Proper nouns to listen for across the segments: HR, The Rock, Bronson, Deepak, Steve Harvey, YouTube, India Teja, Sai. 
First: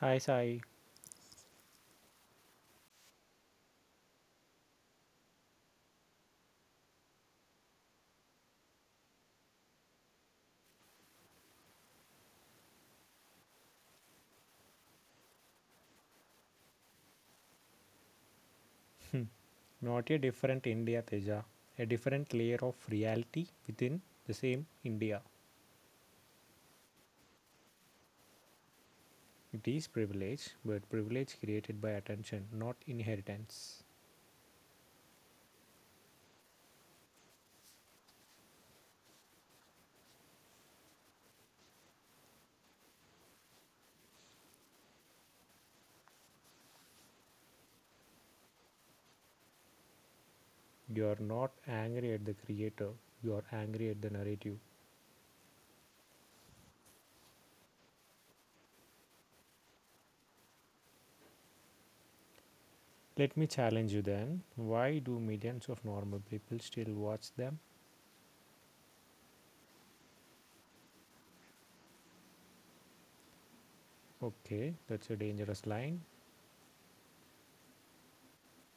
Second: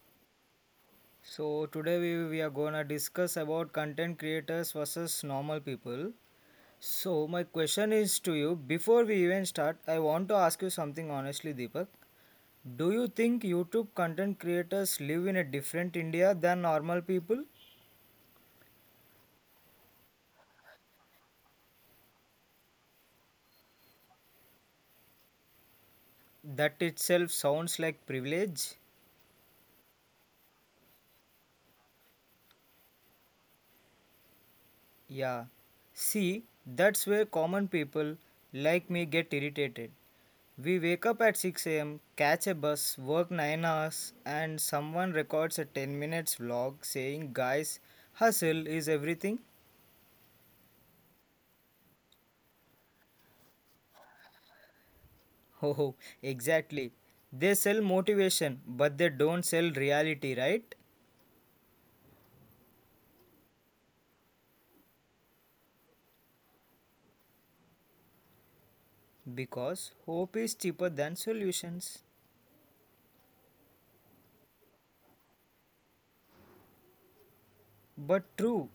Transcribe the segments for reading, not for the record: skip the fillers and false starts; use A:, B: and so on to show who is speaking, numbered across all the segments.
A: Hi Sai,
B: So today we are gonna discuss about content creators versus normal people. So my question is to you before we even start, I want to ask you something honestly, Deepak. Do you think YouTube content creators live in a different India than normal people?
A: not a different India Teja, a different layer of reality within the same India.
B: That itself sounds like privilege.
A: It is privilege, but privilege created by attention, not inheritance.
B: Yeah. See, that's where common people like me get irritated. We wake up at 6 a.m., catch a bus, work 9 hours, and someone records a 10 minutes vlog saying, Guys, hustle is everything.
A: You are not angry at the creator, you are angry at the narrative.
B: Oh, exactly. They sell motivation, but they don't sell reality, right?
A: Let me challenge you then. Why do millions of normal people still watch them?
B: Because hope is cheaper than solutions.
A: Okay, that's a dangerous line.
B: But true,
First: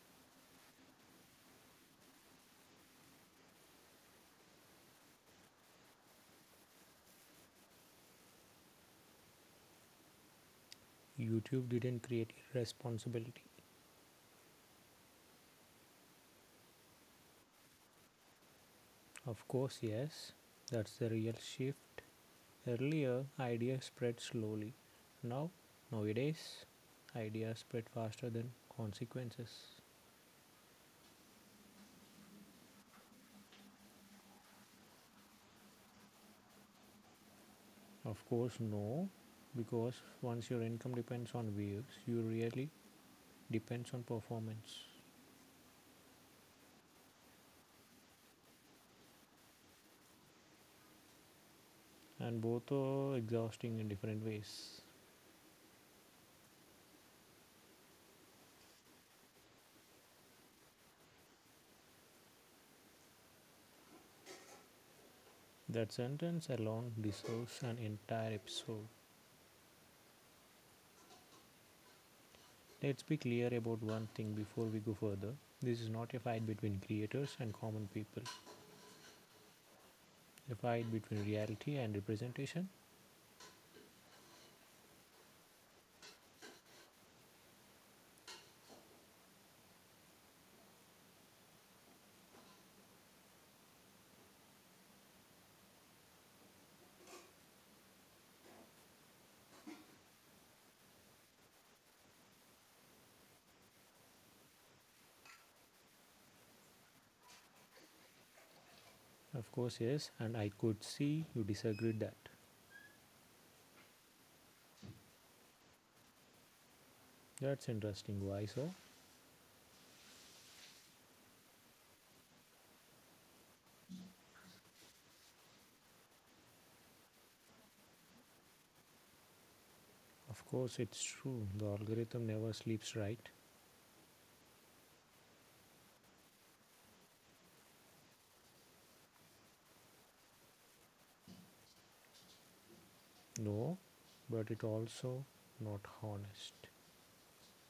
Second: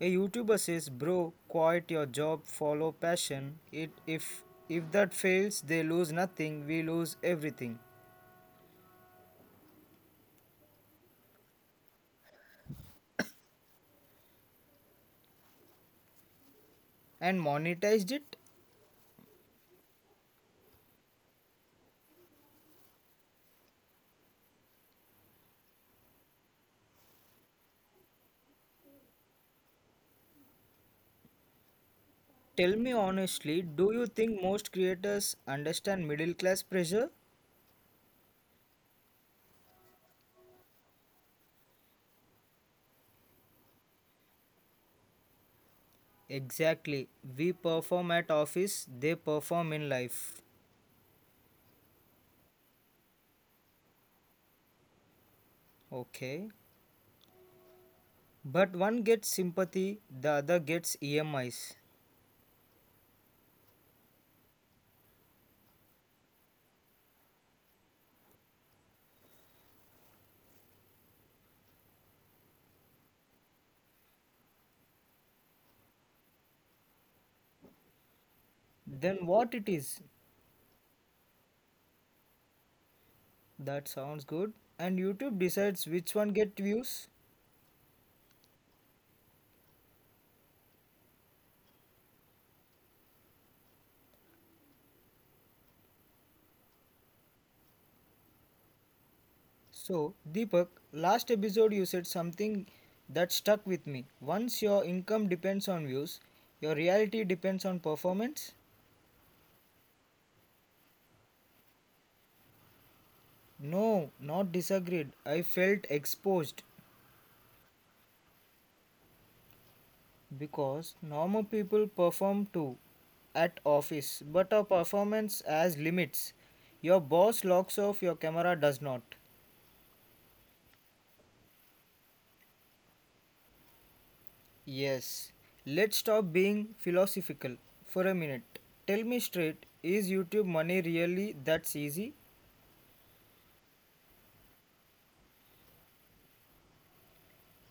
B: a YouTuber says, Bro, quit your job, follow passion. It, If that fails, they lose nothing, we lose everything.
A: YouTube didn't create irresponsibility.
B: And monetized it?
A: Of course, yes, that's the real shift. Earlier, ideas spread slowly. Now, nowadays, ideas spread faster than consequences.
B: Tell me honestly, do you think most creators understand middle class pressure?
A: Of course, no, because once your income depends on views, you really depends on performance,
B: Exactly. We perform at office, they perform in life.
A: and both are exhausting in different ways.
B: Okay. But one gets sympathy, the other gets EMIs.
A: That sentence alone deserves an entire episode. Let's be clear about one thing before we go further. This is not a fight between creators and common people,
B: Then what it is?
A: a fight between reality and representation.
B: That sounds good. And YouTube decides which one get views. So, Deepak, last episode you said something that stuck with me. Once your income depends on views, your reality depends on performance.
A: Of course, yes, and I could see you disagreed that.
B: No, not disagreed. I felt exposed
A: That's interesting. Why so?
B: because normal people perform too at office, but our performance has limits. Your boss locks off, your camera does not.
A: Of course, it's true. The algorithm never sleeps, right?
B: Yes. Let's stop being philosophical for a minute. Tell me straight, is YouTube money really that's easy?
A: No, but it also not honest.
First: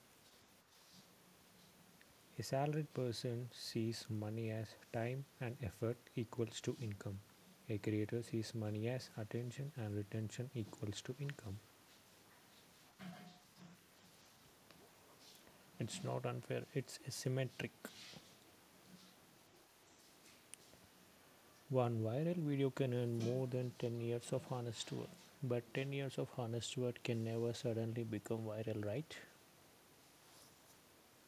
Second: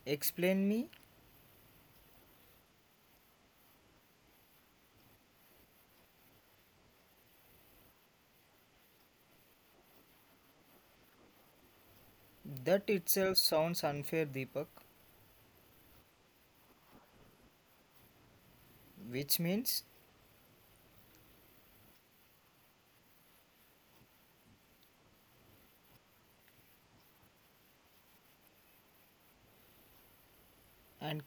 B: Explain me.
A: A salaried person sees money as time and effort equals to income. A creator sees money as attention and retention equals to income.
B: That itself sounds unfair, Deepak.
A: It's not unfair, it's asymmetric.
B: Which means,
A: One viral video can earn more than 10 years of honest work. But 10 years of honest work can never suddenly become viral, right?
B: and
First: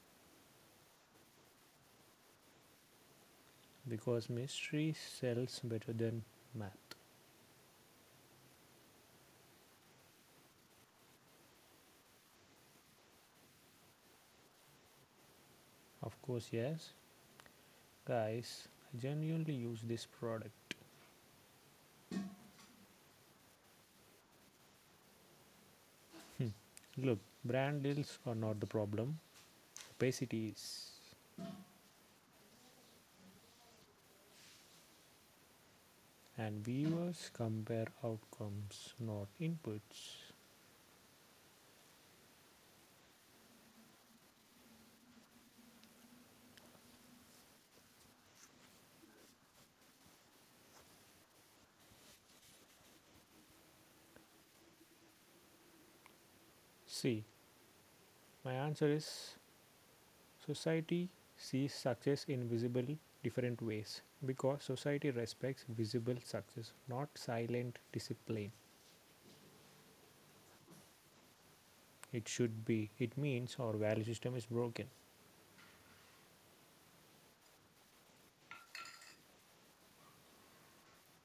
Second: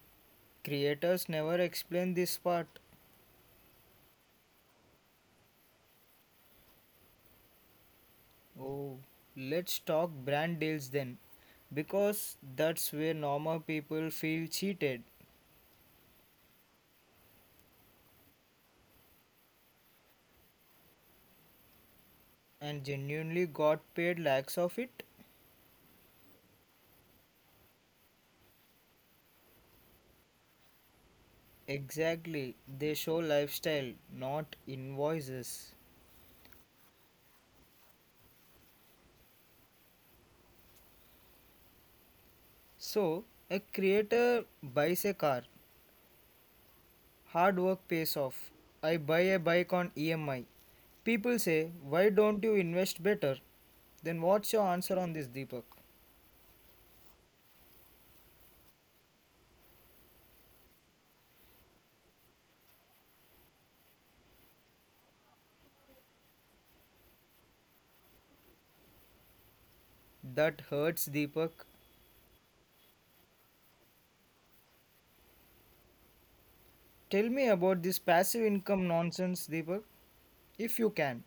B: creators never explain this part.
A: Because mystery sells better than math.
B: Oh, let's talk brand deals then, because that's where normal people feel cheated
A: Of course, yes. Guys, I genuinely use this product.
B: and genuinely got paid lakhs of it.
A: Look, brand deals are not the problem, opacity is.
B: Exactly, they show lifestyle, not invoices.
A: And viewers compare outcomes, not inputs.
B: So, a creator buys a car, hard work pays off. I buy a bike on EMI. People say, Why don't you invest better? Then, what's your answer on this, Deepak?
A: See, my answer is: society sees success in visible different ways because society respects visible success, not silent discipline.
B: That hurts, Deepak.
A: It should be. It means our value system is broken.
B: Tell me about this passive income nonsense, Deepak, if you can.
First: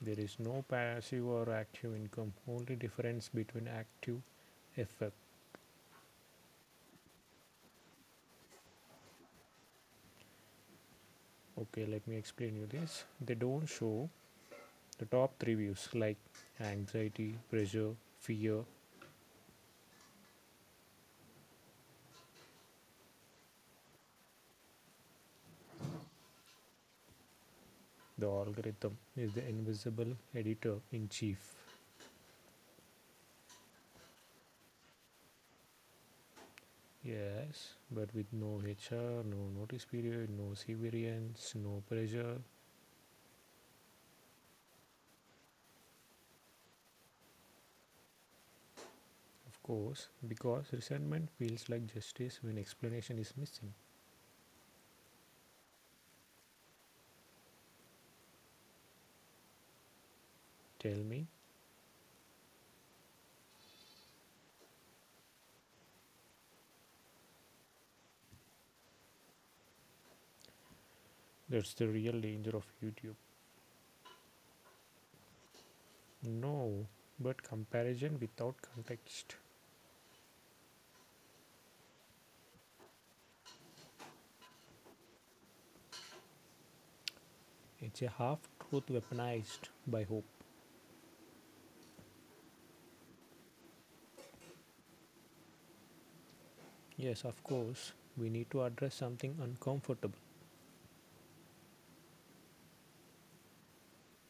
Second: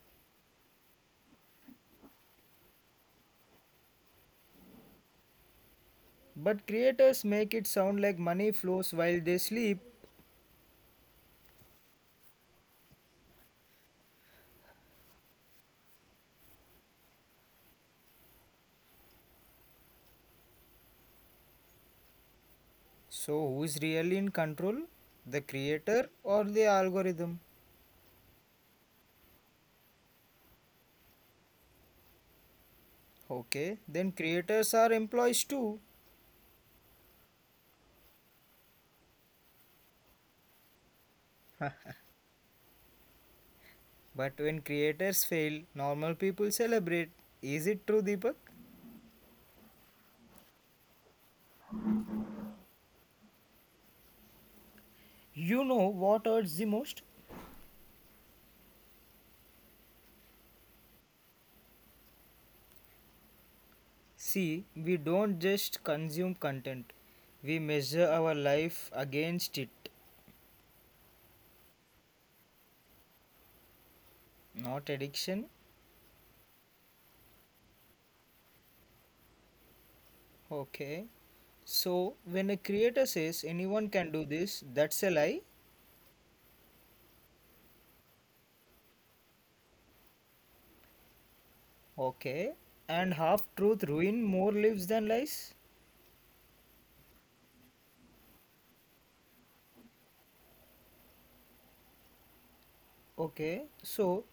A: There is no passive or active income, only difference between active effect.
B: But creators make it sound like money flows while they sleep.
A: Okay, let me explain you this. They don't show the top three views like anxiety, pressure, fear.
B: So, who is really in control? The creator or the algorithm?
A: The algorithm is the invisible editor in chief.
B: Okay, then creators are employees too.
A: Yes, but with no HR, no notice period, no severance, no pressure,
B: But when creators fail, normal people celebrate. Is it true, Deepak?
A: of course, because resentment feels like justice when explanation is missing.
B: You know what hurts the most?
A: Tell me,
B: See, we don't just consume content, we measure our life against it,
A: that's the real danger of YouTube.
B: not addiction.
A: No, but comparison without context.
B: Okay. So when a creator says anyone can do this, that's a lie.
A: It's a half truth weaponized by hope.
B: Okay. And half truth ruin more lives than lies.
A: Yes, of course, we need to address something uncomfortable.
B: Okay. So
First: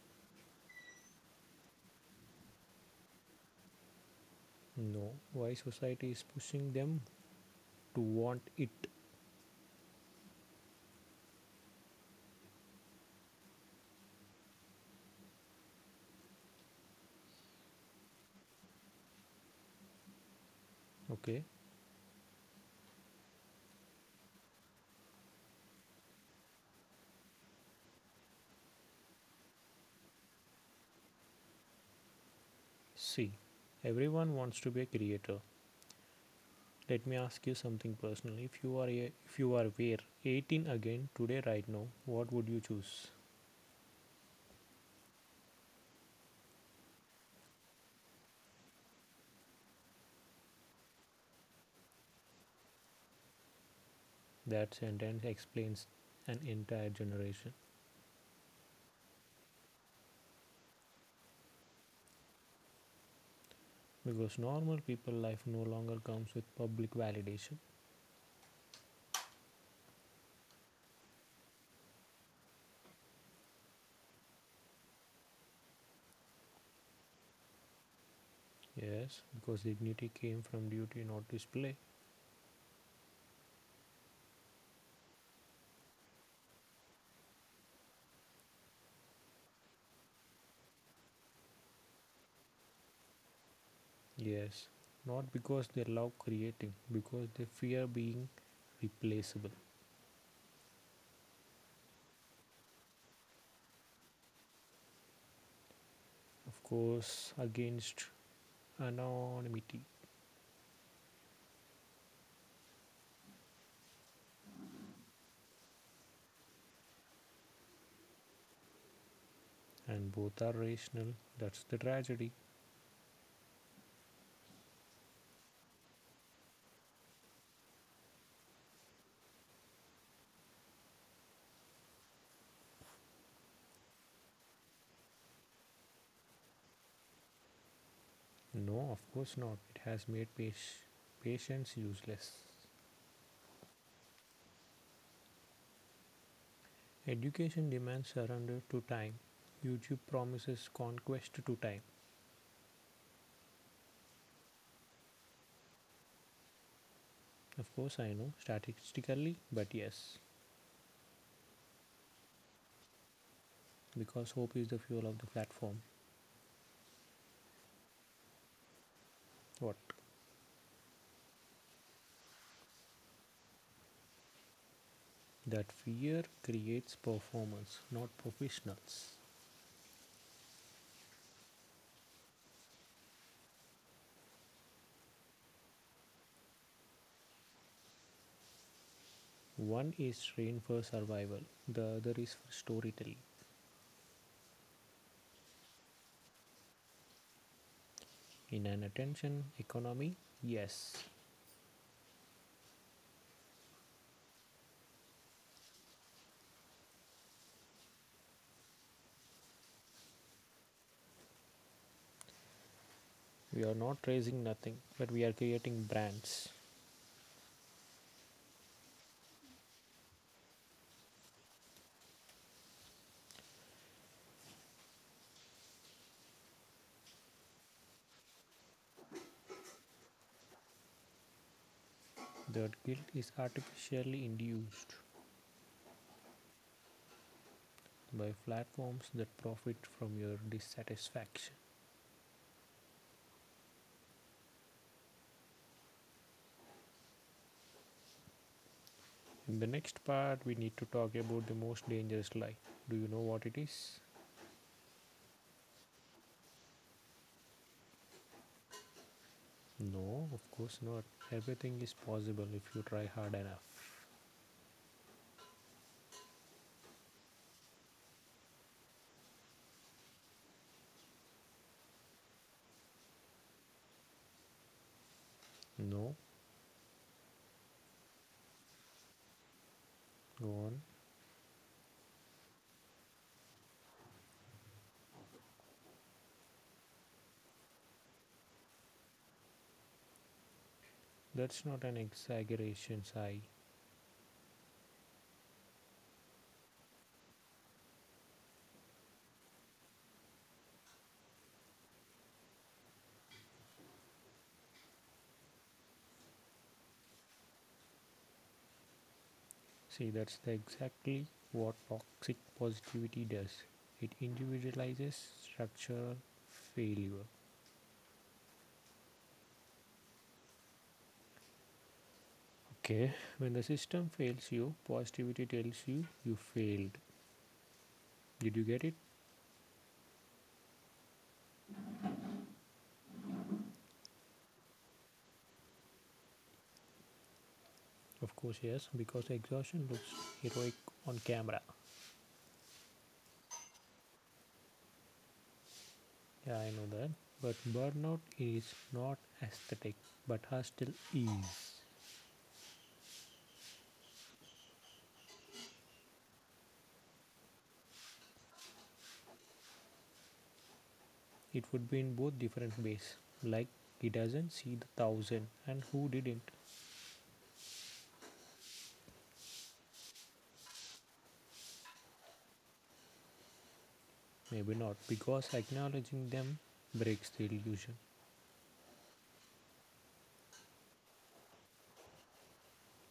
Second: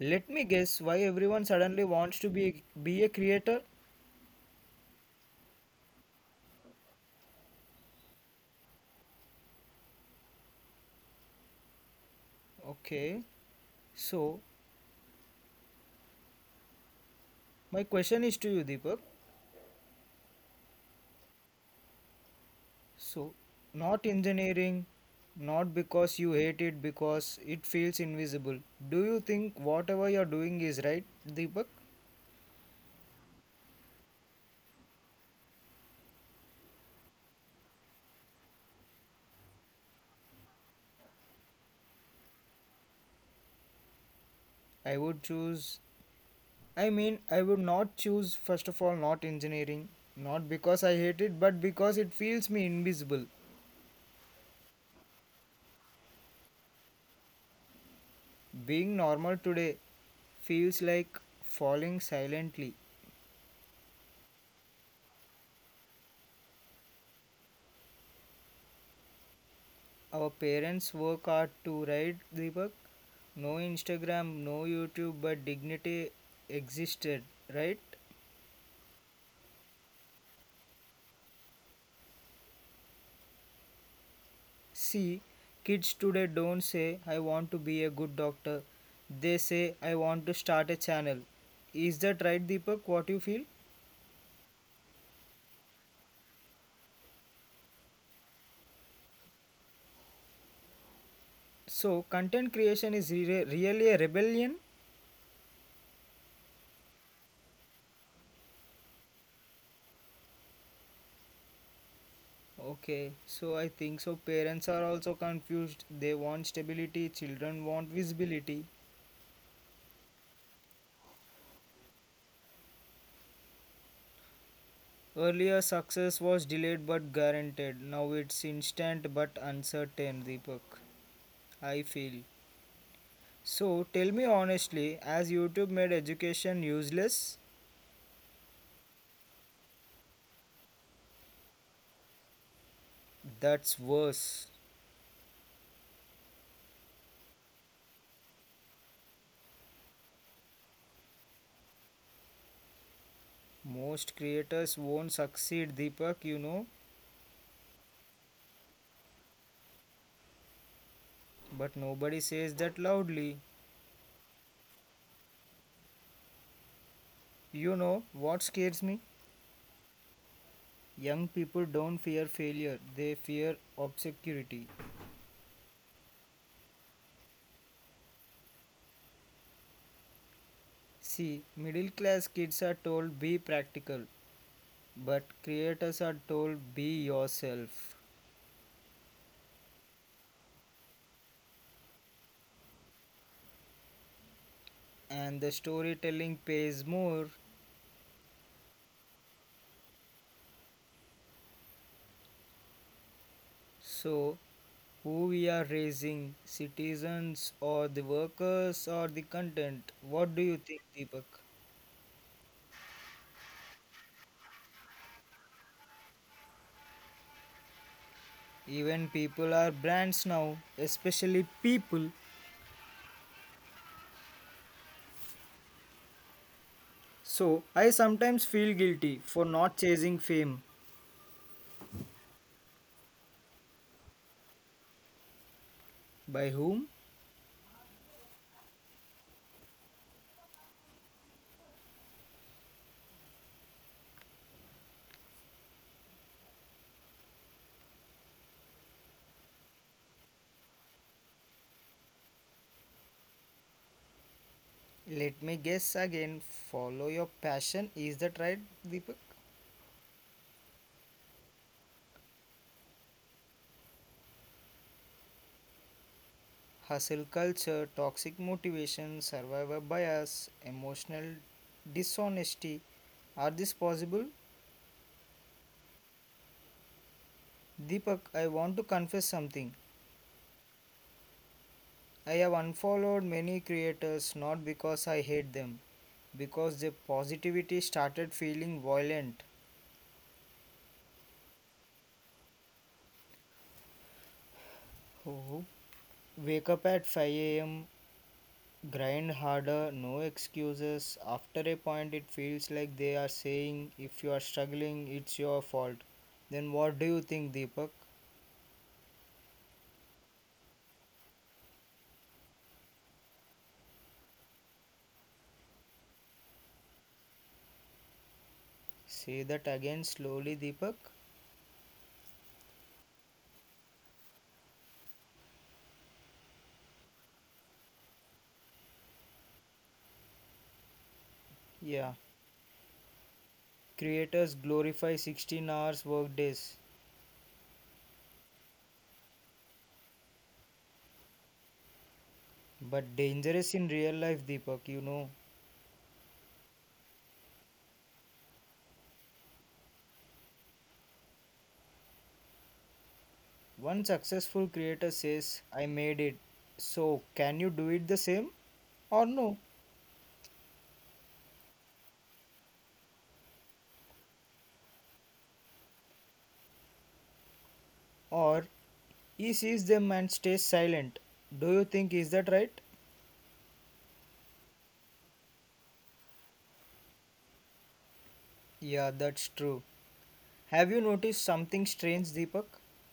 B: let me guess why everyone suddenly wants to be a creator.
A: No, why society is pushing them to want it,
B: Okay. So my question is to you, Deepak.
A: okay?
B: So not engineering, not because you hate it, because it feels invisible. Do you think whatever you're doing is right, Deepak?
A: See, everyone wants to be a creator. Let me ask you something personal. If you are a, if you are were 18 again today right now, what would you choose?
B: I would choose, I mean, I would not choose, first of all, not engineering. Not because I hate it, but because it feels me invisible.
A: That sentence explains an entire generation
B: Being normal today feels like falling silently.
A: because normal people life no longer comes with public validation.
B: Our parents work hard to write Deepak. No Instagram, no YouTube, but dignity existed, right?
A: Yes, because dignity came from duty not display.
B: See, kids today don't say, I want to be a good doctor. They say, I want to start a channel. Is that right, Deepak? What you feel?
A: Yes, not because they love creating, because they fear being replaceable.
B: So content creation is really a rebellion?
A: Of course, against anonymity
B: Okay, so I think so. Parents are also confused. They want stability, children want visibility.
A: and both are rational. That's the tragedy.
B: Earlier success was delayed but guaranteed. Now it's instant but uncertain, Deepak. I feel. So tell me honestly, as YouTube made education useless,
A: No, of course not. It has made patience useless.
B: that's worse.
A: Education demands surrender to time. YouTube promises conquest to time.
B: Most creators won't succeed, Deepak, you know,
A: Of course, I know statistically, but yes,
B: but nobody says that loudly.
A: because hope is the fuel of the platform.
B: You know what scares me?
A: What?
B: Young people don't fear failure, they fear obscurity.
A: That fear creates performance, not professionals.
B: See, middle class kids are told be practical, but creators are told be yourself.
A: One is trained for survival, the other is for storytelling.
B: And the storytelling pays more.
A: In an attention economy, yes,
B: So, who we are raising, citizens or the workers or the content? What do you think, Deepak?
A: we are not raising nothing, but we are creating brands.
B: Even people are brands now, especially people. So, I sometimes feel guilty for not chasing fame.
A: That guilt is artificially induced
B: By whom?
A: by platforms that profit from your dissatisfaction. In the next part, we need to talk about the most dangerous lie. Do you know what it is?
B: Let me guess again. Follow your passion. Is that right, Deepak?
A: No, of course not. Everything is possible if you try hard enough.
B: Hustle culture, toxic motivation, survivor bias, emotional dishonesty. Are this possible?
A: No,
B: Deepak, I want to confess something.
A: go on.
B: I have unfollowed many creators not because I hate them, because their positivity started feeling violent.
A: That's not an exaggeration, Sai.
B: Oh. Wake up at 5 a.m., Grind harder, no excuses. After a point, it feels like they are saying, if you are struggling, it's your fault. Then what do you think, Deepak?
A: See, that's the exactly what toxic positivity does. It individualizes structural failure.
B: Say that again slowly, Deepak.
A: Okay, when the system fails you, positivity tells you you failed. Did you get it?
B: Yeah. Creators glorify 16 hours workdays,
A: Of course, yes, because exhaustion looks heroic on camera.
B: but dangerous in real life, Deepak, you know.
A: Yeah, I know that. But burnout is not aesthetic, but hostile is.
B: One successful creator says, I made it. So, can you do it the same or no?
A: It would be in both different ways. Like he doesn't see the thousand, and who didn't?
B: Or he sees them and stays silent. Do you think is that right?
A: Maybe not, because acknowledging them breaks the illusion.
B: Yeah, that's true. Have you noticed something strange, Deepak?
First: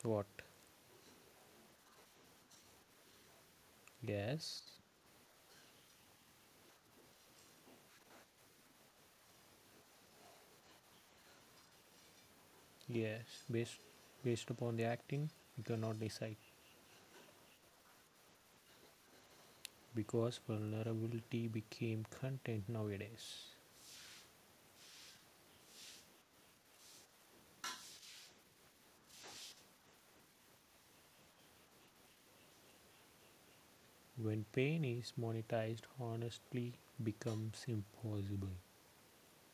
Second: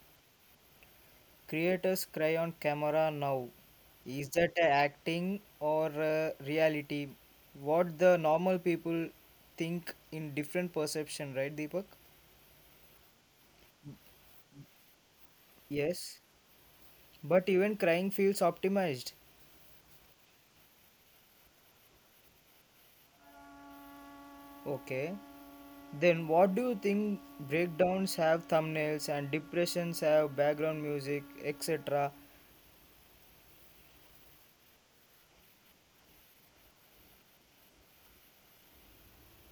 A: What?
B: Creators cry on camera now. Is that a
A: Yes,
B: acting or a reality? What the normal people think in different perception, right, Deepak?
A: yes. Based based upon the acting, you cannot
B: Yes,
A: decide.
B: but even crying feels optimized.
A: Because vulnerability became content nowadays.
B: Okay. Then what do you think breakdowns have thumbnails and depressions have background music, etc.?
A: When pain is monetized, honestly becomes impossible.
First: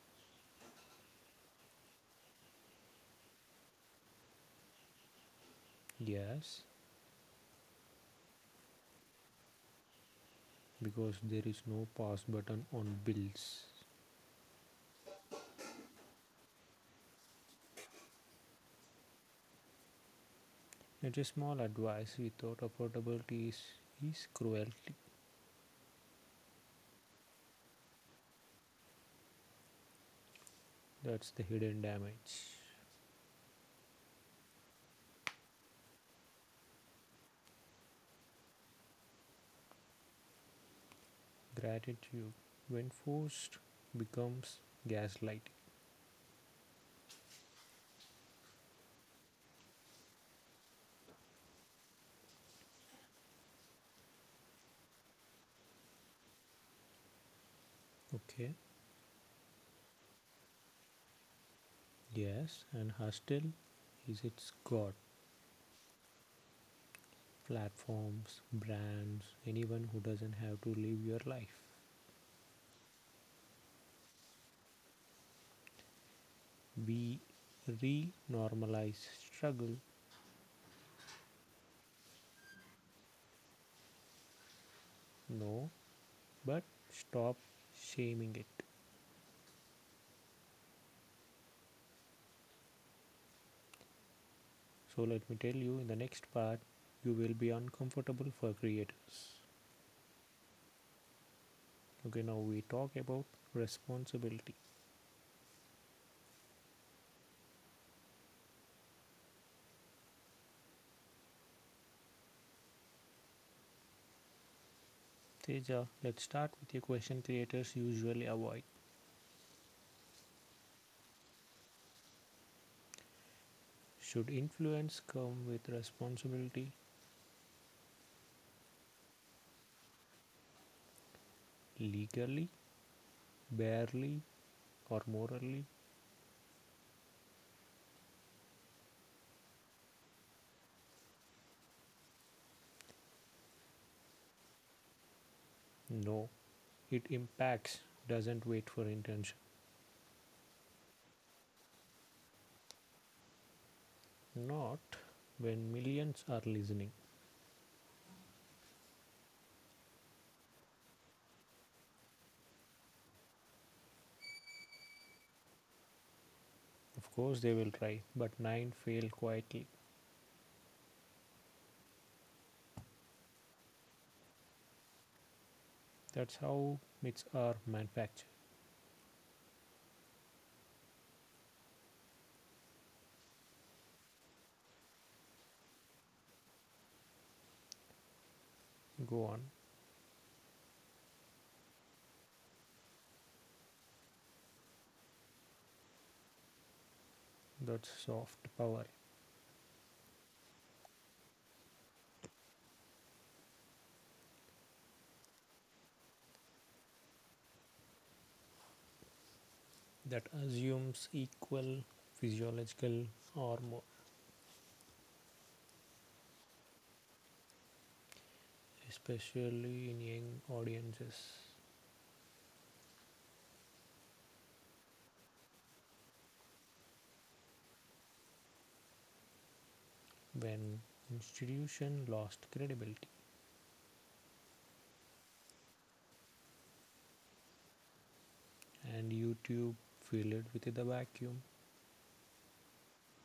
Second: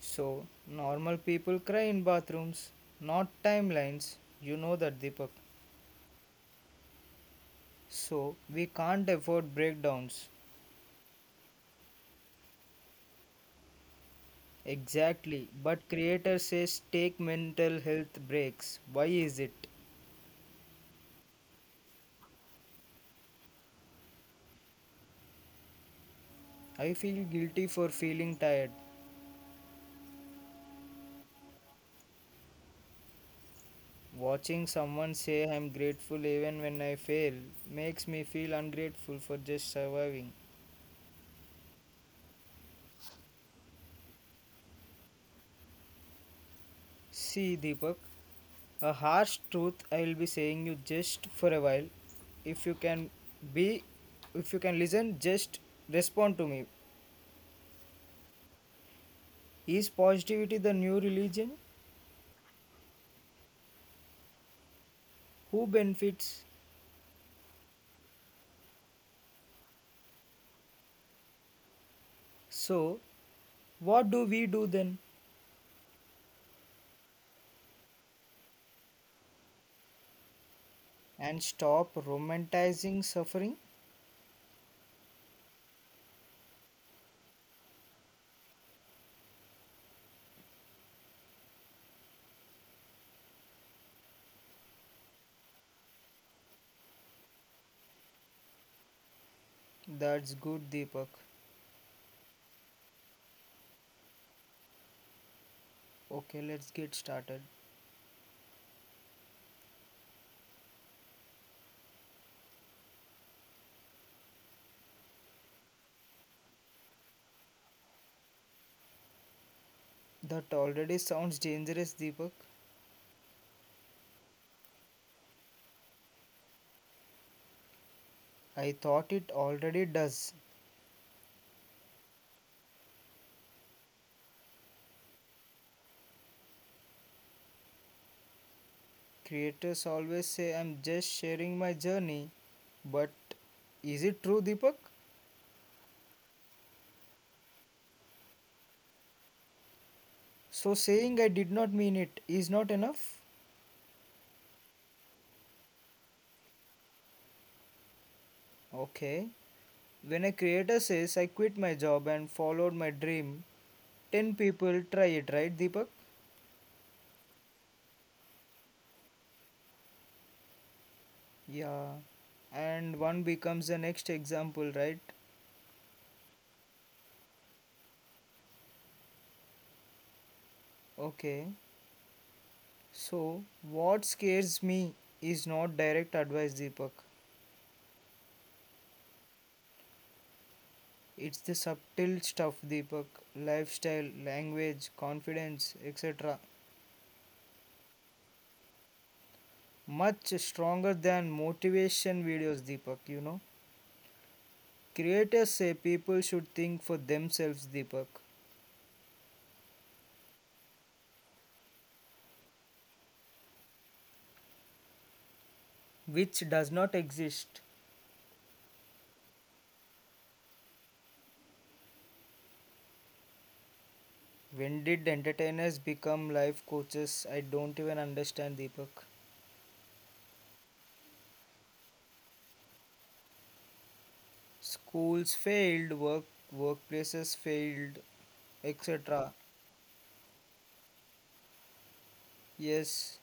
B: So, normal people cry in bathrooms, not timelines. You know that, Deepak.
A: Yes,
B: So, we can't afford breakdowns.
A: because there is no pause button on bills.
B: Exactly. But creator says take mental health breaks. Why is it?
A: It's a small advice without affordability is cruelty.
B: I feel guilty for feeling tired.
A: That's the hidden damage.
B: Watching someone say I'm grateful even when I fail makes me feel ungrateful for just surviving.
A: Gratitude, when forced, becomes gaslighting.
B: See, Deepak, a harsh truth I will be saying you just for a while. If you can be, if you can listen, just respond to me.
A: Okay,
B: Is positivity the new religion?
A: yes, and hostile is its god.
B: Who benefits?
A: Platforms, brands, anyone who doesn't have to live your life.
B: So, what do we do then?
A: We re normalize struggle,
B: And stop romanticizing suffering?
A: no, but stop shaming it. So, let me tell you in the next part, you will be uncomfortable for creators.
B: That's good, Deepak.
A: Okay, now we talk about responsibility.
B: Okay, let's get started.
A: Teja, let's start with a question creators usually avoid.
B: That already sounds dangerous, Deepak.
A: Should influence come with responsibility
B: I thought it already does.
A: legally, barely, or morally?
B: Creators always say I'm just sharing my journey, but is it true, Deepak?
A: No, it impacts, doesn't wait for intention.
B: So saying I did not mean it is not enough?
A: Not when millions are listening.
B: Okay. When a creator says I quit my job and followed my dream, 10 people try it, right, Deepak?
A: Of course, they will try, but nine fail quietly.
B: Yeah. And one becomes the next example, right?
A: That's how myths are manufactured.
B: Okay. So, what scares me is not direct advice, Deepak.
A: Go on.
B: It's the subtle stuff, Deepak, lifestyle, language, confidence, etc.
A: That's soft power
B: Much stronger than motivation videos, Deepak. You know, creators say people should think for themselves, Deepak,
A: that assumes equal physiological armor,
B: which does not exist.
A: especially in young audiences
B: When did entertainers become life coaches? I don't even understand, Deepak.
A: when institution lost credibility
B: Schools failed, workplaces failed,
A: and
B: etc.
A: YouTube filled with a vacuum.
B: Yes.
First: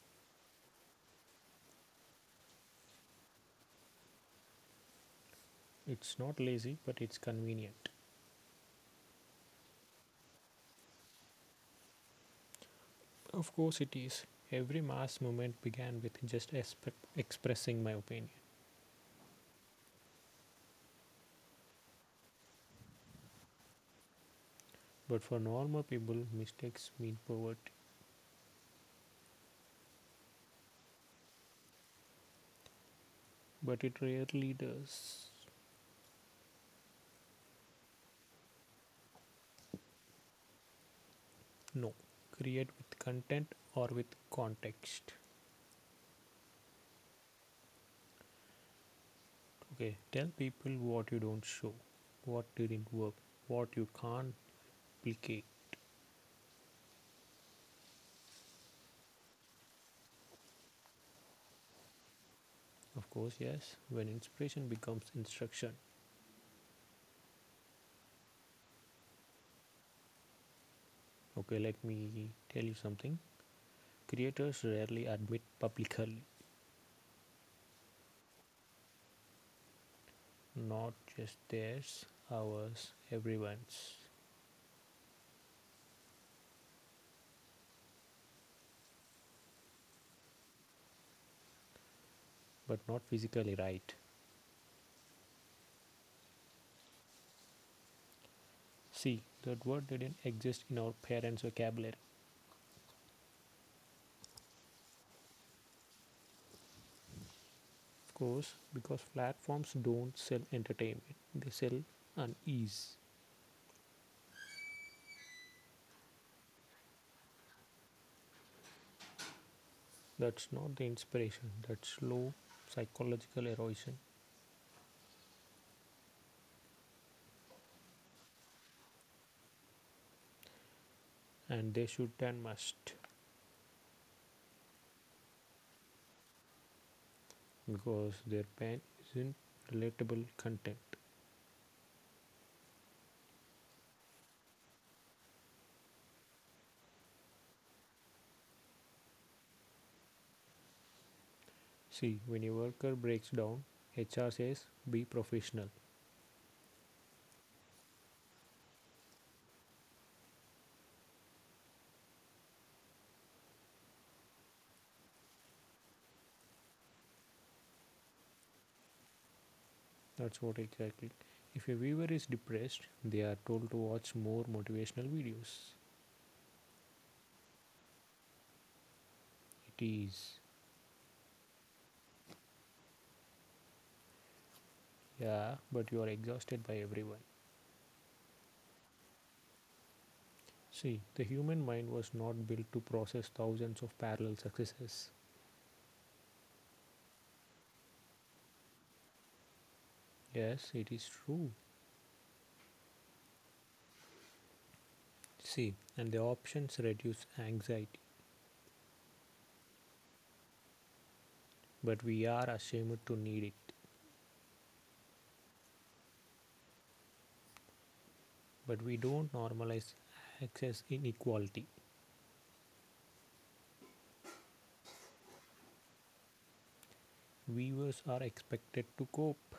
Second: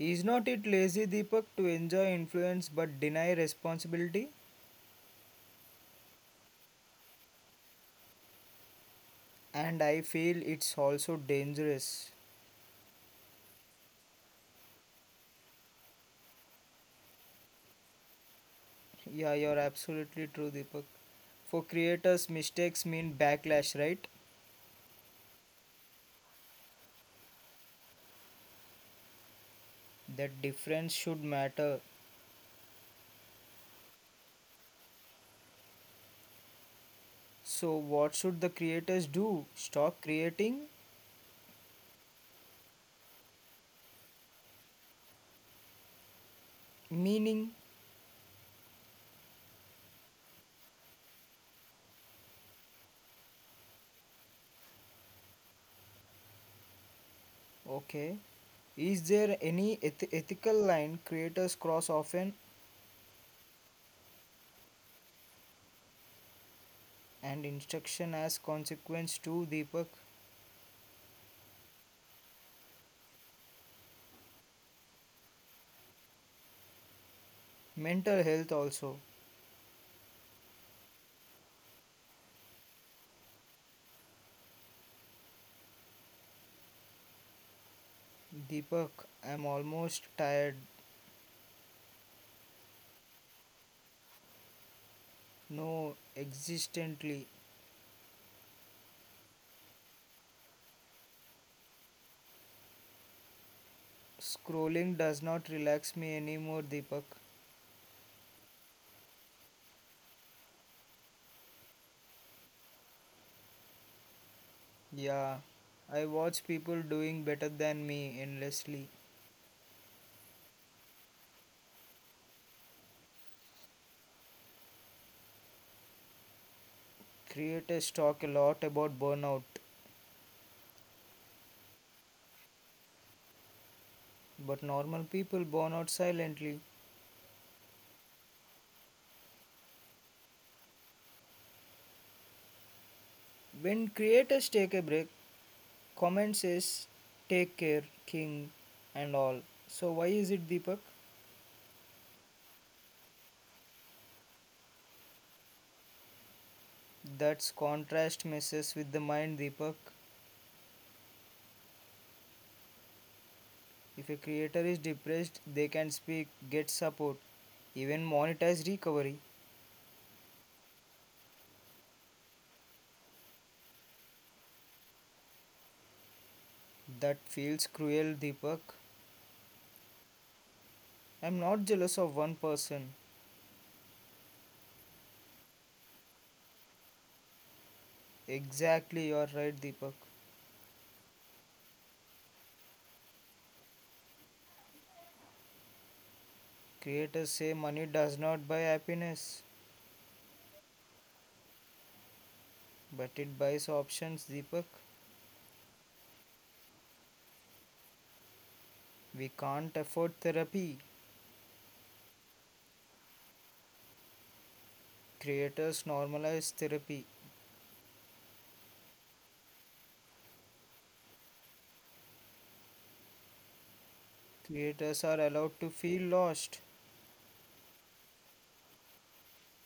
B: Is not it lazy, Deepak, to enjoy influence but deny responsibility?
A: It's not lazy, but it's convenient.
B: And I feel it's also dangerous.
A: Of course, it is. Every mass movement began with just expressing my opinion.
B: Yeah, you're absolutely true, Deepak. For creators, mistakes mean backlash, right?
A: But for normal people, mistakes mean poverty.
B: That difference should matter.
A: But it rarely does.
B: So, what should the creators do? Stop creating?
A: No. Create with content or with context.
B: Meaning,
A: Okay. Tell people what you don't show, what didn't work, what you can't replicate.
B: okay. Is there any ethical line creators cross often?
A: Of course, yes. When inspiration becomes instruction.
B: And instruction as consequence too, Deepak.
A: Okay, let me tell you something. Creators rarely admit publicly
B: Mental health also.
A: not just theirs, ours, everyone's,
B: Deepak, I'm almost tired.
A: but not physically right.
B: No, existently.
A: See, that word didn't exist in our parents' vocabulary.
B: Scrolling does not relax me anymore, Deepak.
A: Of course, because platforms don't sell entertainment, they sell unease.
B: Yeah, I watch people doing better than me endlessly.
A: That's not the inspiration, that's slow psychological erosion,
B: Creators talk a lot about burnout,
A: and they should and must,
B: but normal people burn out silently.
A: because their pain isn't relatable content.
B: When creators take a break, comment says, take care, king, and all. So why is it, Deepak?
A: See, when a worker breaks down, HR says be professional.
B: That's contrast messes with the mind, Deepak. If a creator is depressed, they can speak, get support, even monetize recovery.
A: That's what exactly. If a viewer is depressed, they are told to watch more motivational videos.
B: That feels cruel, Deepak.
A: It is.
B: I'm not jealous of one person.
A: Yeah, but you are exhausted by everyone.
B: Exactly, you're right, Deepak.
A: See, the human mind was not built to process thousands of parallel successes.
B: Creators say money does not buy happiness,
A: Yes, it is true.
B: but it buys options, Deepak.
A: See, and the options reduce anxiety,
B: We can't afford therapy.
A: but we are ashamed to need it.
B: Creators normalize therapy.
A: But we don't normalize access inequality.
B: Creators are allowed to feel lost.
A: Viewers are expected to cope.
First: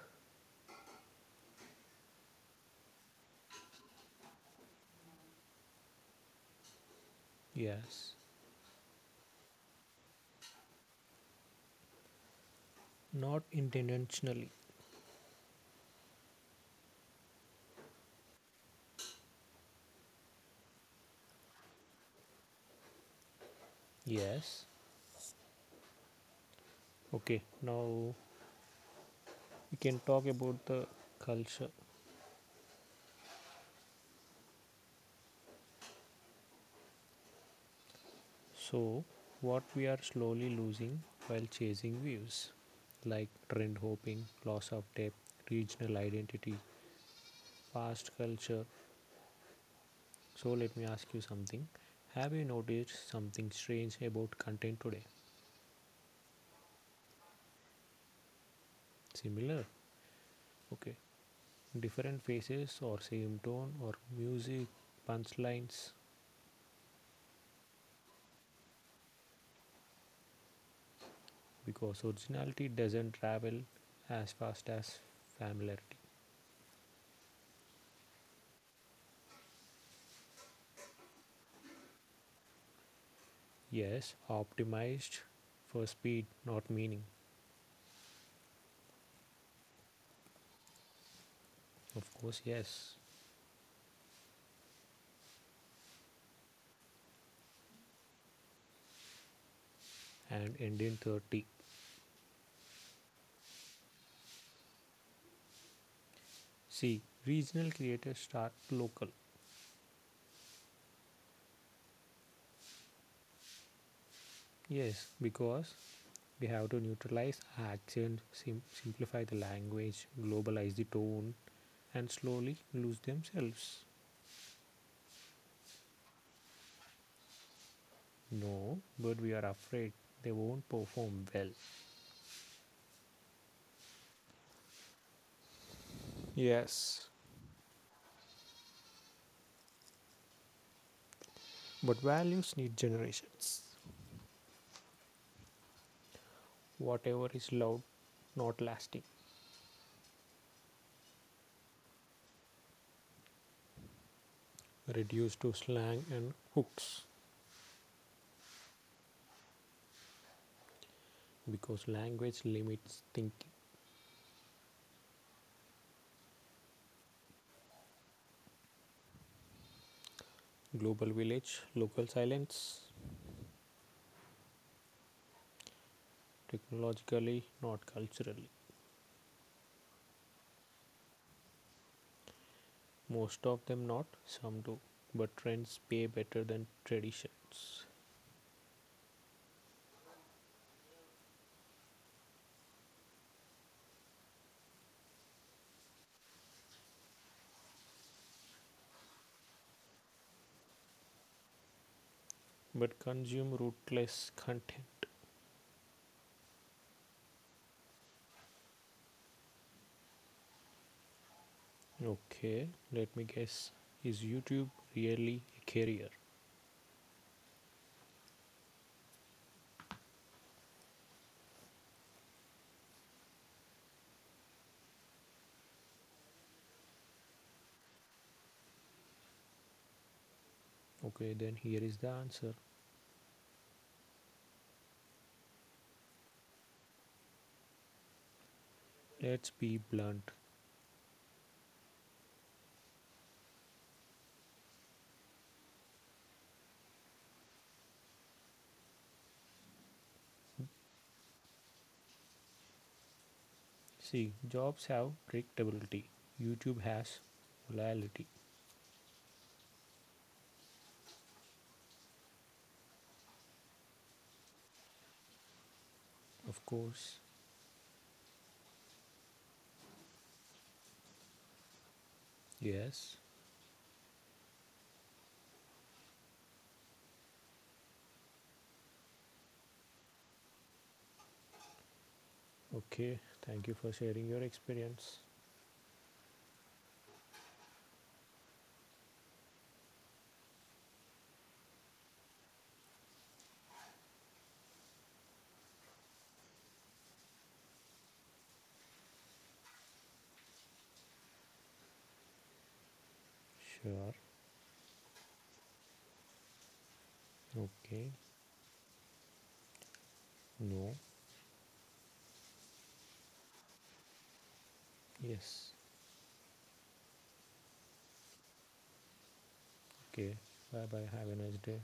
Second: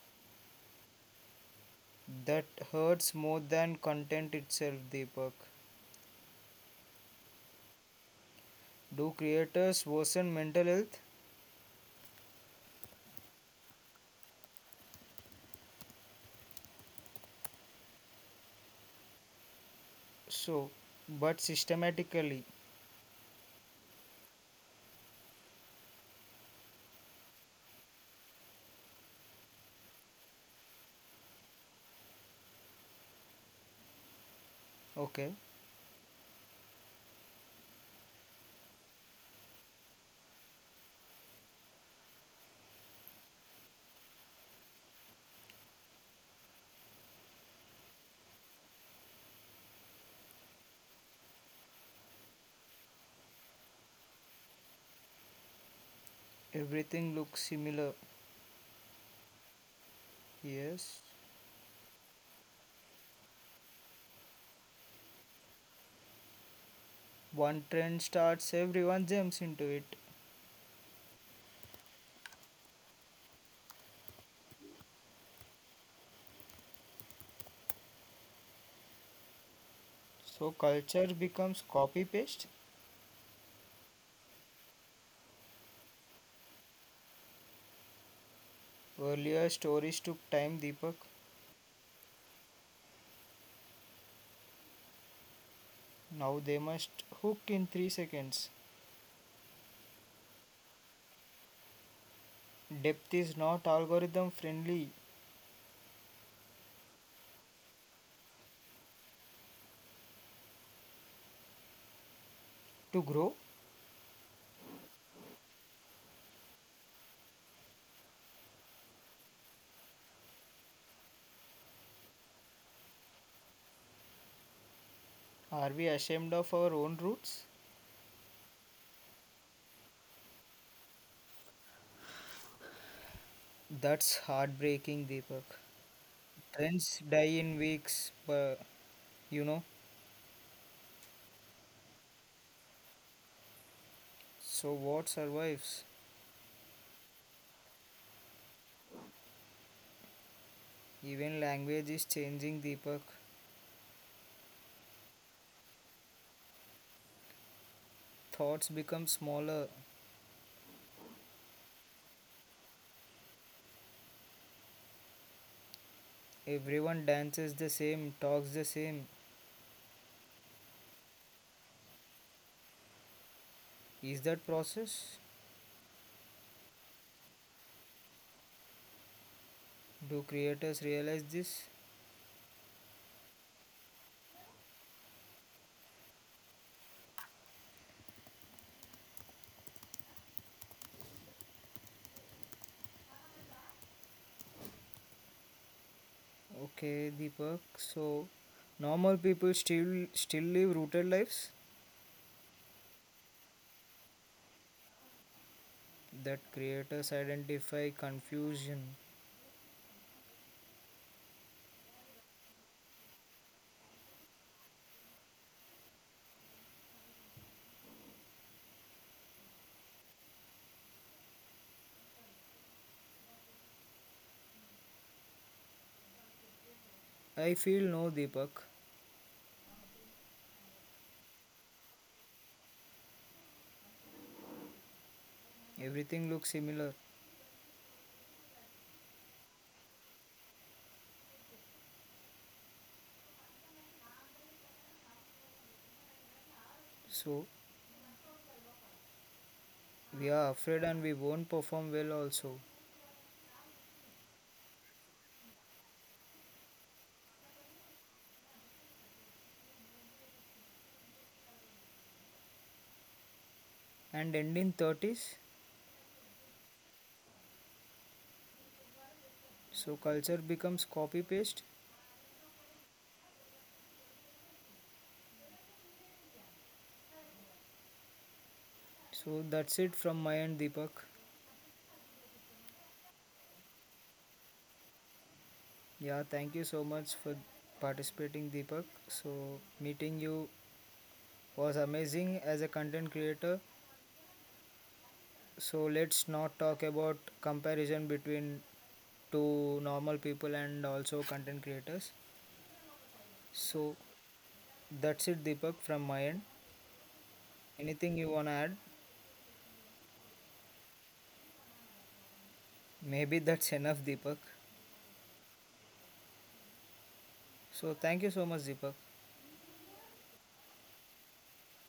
B: That hurts more than content itself, Deepak.
A: Yes,
B: Do creators worsen mental health?
A: not intentionally.
B: So, but systematically,
A: Yes, okay, now we can talk about the culture.
B: okay,
A: So, what we are slowly losing while chasing views, like trend hopping, loss of depth, regional identity, past culture. So, let me ask you something. Have you noticed something strange about content today?
B: everything looks similar,
A: Similar? Okay.
B: yes.
A: Different faces, or same tone, or music, punchlines,
B: One trend starts, everyone jumps into it.
A: because originality doesn't travel as fast as familiarity.
B: So culture becomes copy paste.
A: Yes, optimized for speed, not meaning.
B: Earlier stories took time, Deepak.
A: Of course, yes.
B: Now they must hook in 3 seconds.
A: And end in 30.
B: Depth is not algorithm friendly.
A: See, regional creators start local.
B: To grow,
A: Yes, because we have to neutralize accents, simplify the language, globalize the tone, and slowly lose themselves.
B: are we ashamed of our own roots?
A: No, but we are afraid they won't perform well.
B: That's heartbreaking, Deepak. Trends
A: Yes,
B: die in weeks, but you know,
A: but values need generations.
B: so what survives?
A: Whatever is loud, not lasting,
B: Even language is changing, Deepak.
A: reduced to slang and hooks.
B: Thoughts become smaller.
A: Because language limits thinking.
B: Everyone dances the same, talks the same.
A: Global village, local silence,
B: Is that process?
A: technologically, not culturally.
B: Do creators realize this?
A: Most of them not, some do. But trends pay better than traditions.
B: Okay, Deepak. So, normal people still live rooted lives
A: But consume rootless content.
B: that creators identify confusion.
A: Okay, let me guess. Is YouTube really a career?
B: I feel no, Deepak.
A: Okay, then here is the answer.
B: Everything looks similar.
A: Let's be blunt.
B: So, we are afraid and we won't perform well also.
A: See, jobs have predictability. YouTube has volatility.
B: And end in 30s.
A: Of course,
B: So, culture becomes copy paste.
A: yes,
B: So, that's it from my end, Deepak.
A: okay, thank you for sharing your experience.
B: Yeah, thank you so much for participating, Deepak. So, meeting you was amazing as a content creator. So, let's not talk about comparison between two normal people and also content creators. So,
A: Sure.
B: that's it, Deepak, from my end. Anything
A: Okay.
B: you want to add?
A: No.
B: Maybe that's enough, Deepak.
A: Yes.
B: So, thank you so much, Deepak.
A: Okay. Bye bye. Have a nice day.